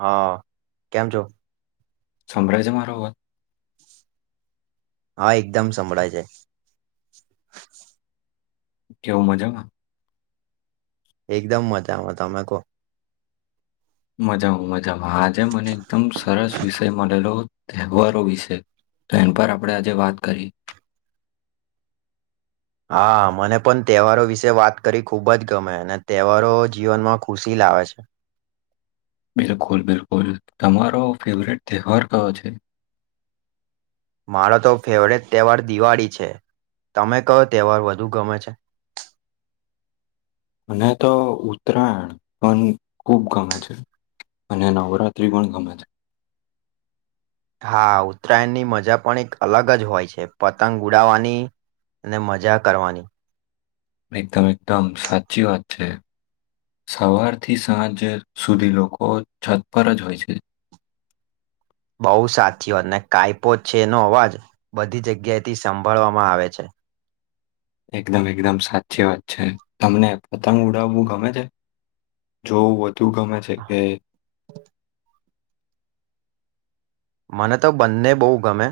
હા કેમ છો સમભ્રાજ મારો હા એકદમ સંભળાય છે [inaudible] કેવું મજામાં એકદમ મજામાં તમે કોહ મજામાં મજામાં આજે મને એકદમ સરસ વિષય મળેલો તહેવારો વિશે તો એમ પર આપણે આજે વાત કરી [inaudible] હા મને પણ તહેવારો વિશે વાત કરી ખુબ જ ગમે અને તહેવારો જીવનમાં ખુશી લાગે આવે છે બિલકુલ બિલકુલ તમારો ફેવરટ તહેવાર કયો છે મારો તો ફેવરેટ તહેવાર દિવાળી છે તમે કહ તહેવાર વધુ ગમે છે મને તો ઉત્તરાયણ પણ ખુબ ગમે છે અને નવરાત્ર્રી પણ ગમે છે હા ઉત્તરાયણની મજા પણ એક અલગ જ હોય છે પતંગ ઉડાવાની અને મજા કરવાની એકદમ એકદમ સાચચી વા છે સવારથી સાંજ સુધી લોકો છત પર જ હોય છે બહુ સાથીઓ અને કાયપો છેનો અવાજ બધી જગ્યાથી સાભળવામાં આવે છે એકદમ એકદમ સાચી વાત છે તમને પતંગ ઉડાવવું ગમે છે જોવું તું ગમે છે ગ મને તો બંને બહુ ગમે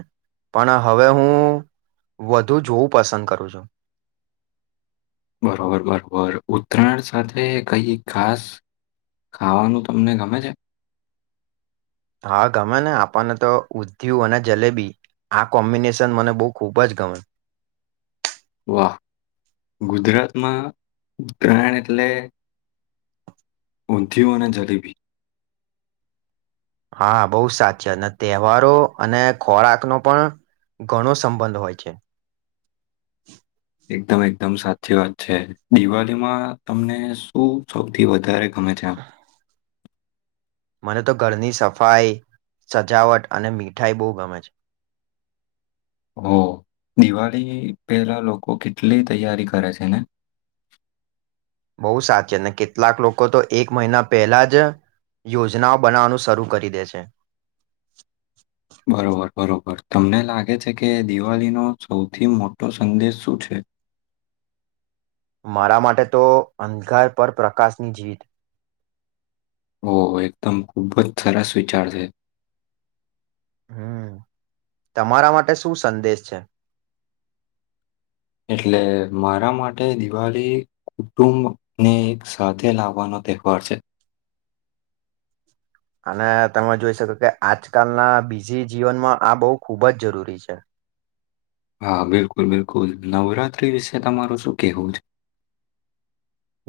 પણ હવે હું વધુ જોવું પસંદ કરું છું બરોબર બરોબર ઉત્તરાયણ સાથે કઈ ખાસ ખાવાનું તમને ગમે છે હા ગમે ને આપણને તો ઉધયુ અને જલેબી આ કોમ્બિનેશન મને બહુ ખૂબ જ ગમે વાહ! ગુજરાતમાં પ્રાણ એટલે ઊંંધયું અને જલી ભી હા બહુ સાચી અને તહેવારો અને ખોરાકનોો પણ ઘણો સંબંધ હોય છે [inaudible] એકદમ એકદમ સાચી વાત છે દિવાળીમાં તમને શું સૌથી વધારે હમે થા મને તો ઘરની સફાઈ સજાવટ અને મીઠાઈ બહુ ગમે છે [inaudible] હ દિવાળી પેલા લોકો કેટલી તૈયારી કરે છે ને [inaudible] બહુ સાચી અને કેટલાક લોકો તો એક મહિના પહેલા જ યોજનાઓ બનાવાનું શરૂ કરી દે છે. [unintelligible] બરોબર, બરોબર. તમને લાગે છે કે, દિવાલીનો સૌથી મોટો સંદેશ શું છે? [unintelligible] મારા માટે તો અંધકાર પર પ્રકાશની જીત. ઓ એકદમ ખૂબ જ સરસ વિચાર છે. હમ, તમારા માટે શું સંદેશ છે? એટલે મારા માટે દિવાલી કુટુંબ ને એક સાથે લાવવાનો દેખવાડ છે. અને તમે જોઈ શકો કે, આજકાલના બીજી જીવનમાં આ બહુ ખૂબ જ જરૂરી છે. હા, બિલકુલ બિલકુલ. નવરાત્રી વિશે તમારું શું કહેવું છે?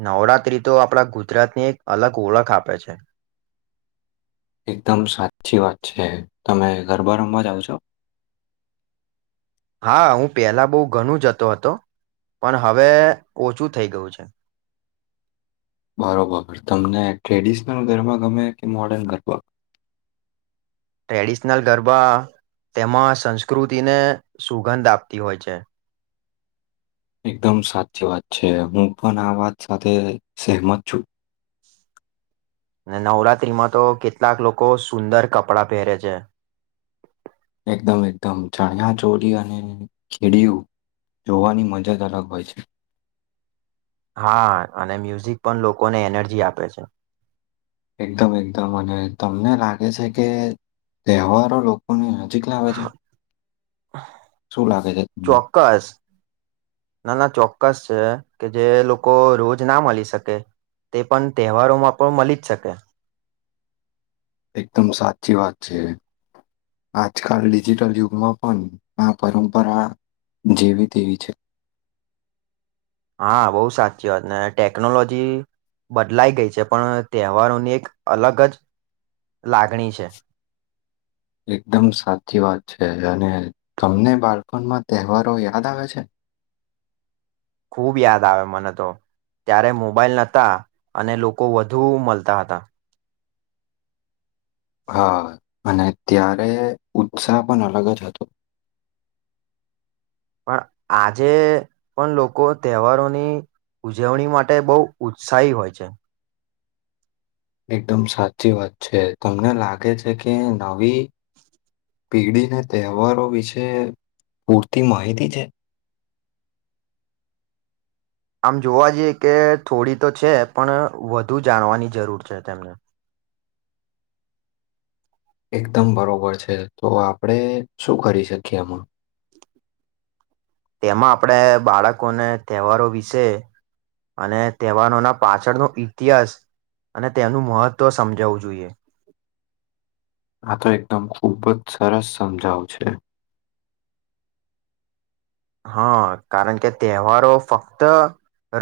નવરાત્રી તો આપડા ગુજરાતની એક અલગ ઓળખ આપે છે. એકદમ સાચી વાત છે. તમે ગરબા રમવા જાઓ છો? [unintelligible] હા, હું પહેલા બહુ ઘનું જતો હતો. પણ હવે ઓછું થઈ ગયું છે. [unintelligible] બરોબર. તમને ટ્રેડિશનલ ગરબા ગમે કે મોર્ડન ગરબા. [unintelligible] ટ્રેડિશનલ ગરબા તેમાં સંસ્કૃતિને સુગંધ આપતી હોય છે. એકદમ સાચી વાત છે. હું પન આ વાત સાથે સેહમત છું. અને નવરાતત્રીમાં તો કેટલાક લોકો સુંદર કપડાં પહેરે છે. એકદમ એકદમ ચણ્યા ચોરી અને કેડિયું. જોવાની મજ જ અલગ હોય છે. હા, અને મ્યુઝિક પન લોકોને એનર્જી આપે છે. એકદમ એકદમ અને તમને લાગે છે કે, તહેવારો લોકોની ચીકના આવે છે, શું લાગે છે તમને. ચોક્કસ ના ના ચોક્કસ છે કે, જે લોકો રોજ ના મલી શકે તે પન તહેવારોમાં પ મલી જ શકે. એકદમ સાચી વાત છે. આજકાલ ડિજિટલ યુગમાં પણ આ પરંપરા જેવી તેવી છે. હા, બઉુ સાચી વાત ને ટેકનોલોજી બદલાઈ ગઈ છે, પણ તહેવારોની એક અલગ જ લાગણી છે. એકદમ સાચી વાત છે, અને તમને બાળપણમાં તહેવારો યાદ આવે છે? ખૂબ યાદ આવે મને તો. ત્યારે મોબાઈલ નતા અને લોકો વધુ મલતા હતા. હા, અને ત્યારે ઉત્સાહ પન અલગ જ હતો. [unintelligible] પણ આજે પણ લોકો તહેવારોની ઉજવણી માટે બહુ ઉત્સાહી હોય છે. એકદમ સાચી વાત છે. તમને લાગે છે કે, નવી પેઢીને તહેવારો વિશે પૂરતી માહિતી છે? આમ જોવા જઈએ કે થોડી તો છે, પણ વધુ જાણવાની જરૂર છે તેમને. એકદમ બરોબર છે, તો આપણે શું કરી શકીએ એમાં. તેમાં આપડે બાળકોને તહેવારો વિશે અને તહેવારોના પાછળનો ઇતિહાસ અને તેનું મહત્ત્વ સમજાવવું જોઈએ. આ તો એકદમ ખૂબ જ સરસ સમજાવ છે હા કારણ કે તહેવારો ફક્ત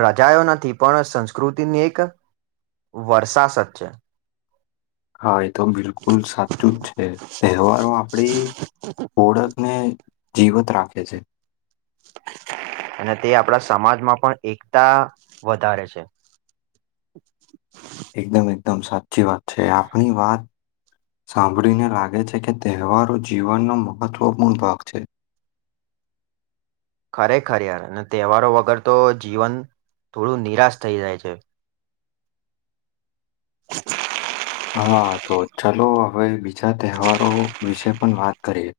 રજયો નથી પણ સંસ્કૃતિની એક વર્ષાસત છે હા તો બિલકુલ સાચું જ છે તહેવારો આપડી ઓળખને જીવત રાખે છે અને તે આપણા સમાજમાં પણ એકતા વધારે છે [unintelligible] એકદમ એકદમ સાચી વાત છે આપ ની વાત સાંભળીને લાગે છે કે તહેવારો જીવનનો મહત્વપૂર્ણ ભાગ છે [unintelligible] ખરેખર યાર અને તહેવારો વગર તો જીવન થોડું નિરાશ થઈ જાય છે હા તો ચલો હવે બીજા તહેવારો વિશે પણ વાત કરીએ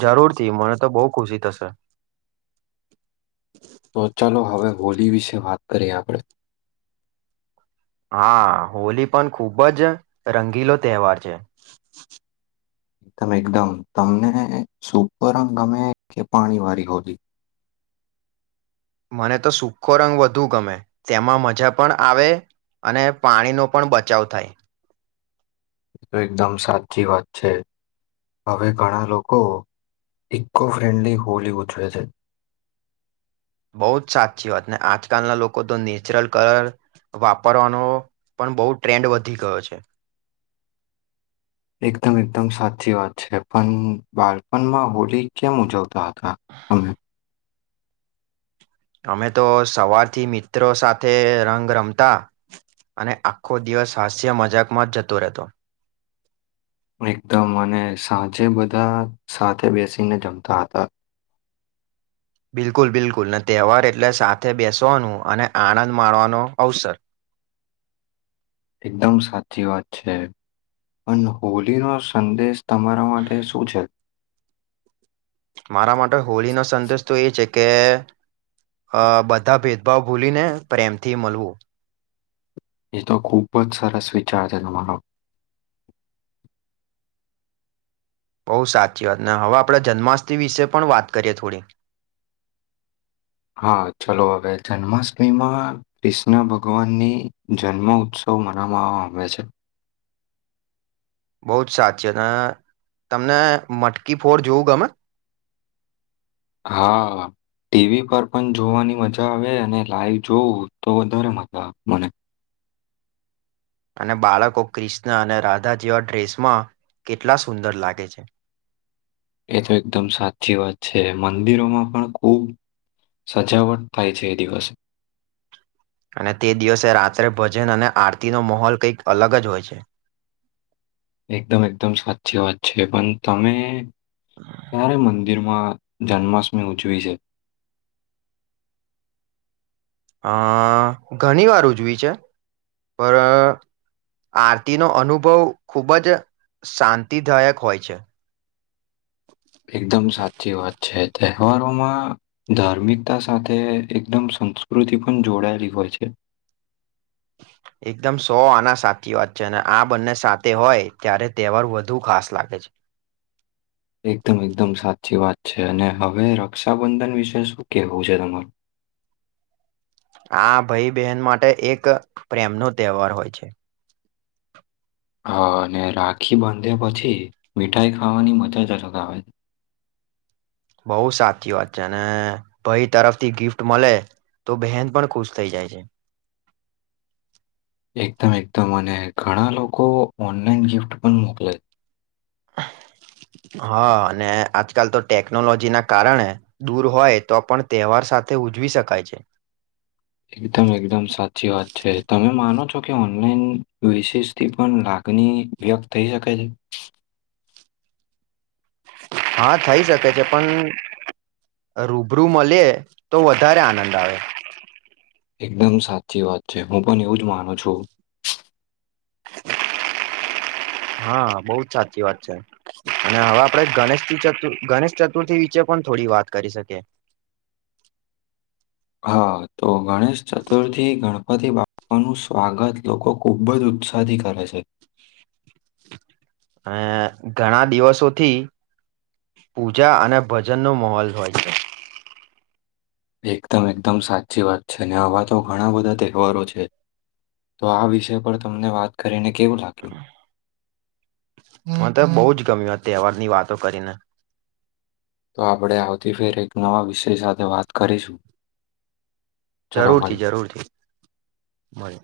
જરૂરથી મને તો બહુ ખુશી થશે તો ચાલો હવે હોલી વિશે વાત કરી આપણે હા હોલી પણ ખૂબ જ રંગીલો તહેવાર છે એકદમ એકદમ તમને સૂકો રંગ ગમે કે પાણી વાળી હોળી મને તો સુૂખો રંગ વધુ ગમે તેમાં મજા પણ આવે અને પાણીનો પણ બચાવ થાય એકદમ સાથીી વાત છે હવે ઘણા લોકો ઇકો ફ્રેન્ડલી હોલી ઉજવે છે બહુ જ સાચી વાત ને આજકાલના લોકો તો નેચરલ કલર વાપરવાનો પણ બહુ ટ્રેન્ડ વધી ગયો છે [inaudible] એકદમ એકદમ સાચી વાત છે પણ બાળપણમાં હોળ કેમ ઉજવતા હતા કા અમને અમે તો સવારથી મિત્રો સાથે રંગ રમતા અને આખો દિવસ હાસ્ય મજાકમાં જ જતો રહેતો [inaudible] એકદમ અને સાંજે બધા સાથે બેસીને જમતા હતા બિલકુલ બિલકુલ તહેવાર એટલે સાથે બેસવાનું અને આનંદ માણવાનો અવસર એકદમ સાચી વાત છે પણ હોલીનો સંદેશ તમારા માટે શું છે મારા માટે હોળીનોો સંદેશ તો એ છે કે અ બધા ભેદભાવ ભૂલીને પ્રેમથી મળવું એ તો ખૂબ જ સરસ વિચાર છે તમારો બહુ સાચી વાત ને હવે આપણે જન્માષ્ટમ વિશે પણ વાત કરીએ થોડી [inaudible] હા ચલો હવે જન્માષ્ટમીમાં કૃષ્ણ ભગવાનની જન્મ ઉત્સવ બ મરામાં આવે છે બહુ જ સાચી અને તમને મટકી ફોર જોવું ગમે હા ટીવી પર પણ જોવાની મજા આવે અને લાઈવ જોવું તો વધારે મજા આવે મને અને બાળકો ક્રિષ્ણ અને રાધા જેવા ડ્રેસમાં કેટલા સુંદર લાગે છે એ તો એકદમ સાચી વાત છે મંદિરોમાં પણ ખુબ સજાવટ થાય છે એ દિવસે અને તે દિવસે રાત્રે ભજન અને આરતીનો માહોલ કંઈક અલગ જ હોય છે [inaudible] એકદમ એકદમ સાચી વાત છે પણ તમે ક્યારે મંદિર મંદિરમાં જન્માષ્ટમી ઉજવી છે અ ઘણી વાર ઉજવી છે, પર આરતીનો અનુભવ ખૂબ જ શાંતિદાયક હોય છે, [inaudible] એકદમ સાચી વાત છે, તહેવારોમાં ધાર્મિકતા સાથે એકદમ સંસ્કૃતિ પણ જોડાયેલી હોય છે. એકદમ સો આના સાચી વાત છે, અને આ બંને સાથે હોય ત્યારે તહેવાર વધુ ખાસ લાગે છે. એકદમ એકદમ સાચી વાત છે, અને હવે રક્ષાબંધન વિશે શું કેહેવું છે તમારું? આ ભાઈ બહેન માટે એક પ્રેમનો તહેવાર હોય છે. હા, અને રાખી બાંધે પછી મીઠાઈ ખાવાની મજા જ અલગ આવે. [inaudible] બઉ સાચી વાત છે, અને ભાઈ તરફથી ગિફ્ટ મળે તો બહેન પણ ખુશ થઈ જાય છે. [inaudible] એકદમ એકદમ અને ઘણા લોકો ઓનલાઈન ગિફ્ટ પણ મોકલે [inaudible] હા અને આજકાલ તો ટેકનોલોજી ના કારણે દૂર હોય તો પણ તહેવાર સાથે ઉજવી શકાય છે. એકદમ એકદમ સાચી વાત છે, તમે માનો છો? કે ઓનલાઈન વિશેષથી પણ લાગણી વ્યક્ત થઈ શકે છે? હા, થઈ શકે છે પણ રૂબરૂ મળે તો વધારે આનંદ આવે એકદમ સાચી વાત છે, હું પણ એવું જ માનું છું. હા બહુ જ સાચી વાત છે, અને હવે આપડે ગણેશથી ગણેશ ચતુર્થી વિષે પણ થોડી વાત કરી શકે [inaudible] હા, તો ગણેશ ચતુર્થી ગણપતિ બાપાનું સ્વાગત લોકો ખુબ જ ઉત્સાહથી કરે છે. અ ઘણા દિવસોથી પૂજા અને ભજનનો માહોલ હોય છે, એકદમ એકદમ સાચી વાત છે, ને આવા તો ઘણા બધા તહેવારો છે. તો આ વિષય પર તમને વાત કરીને કેવું લાગ્યું? મતો તો બહુ જ ગમ્યું તહેવાર ની વાતો કરીને તો આપણે આવતી ફેર એક નવા વિષય સાથે વાત કરીશું. ચલો જરૂરથી મળીએ. જરૂરથી હોય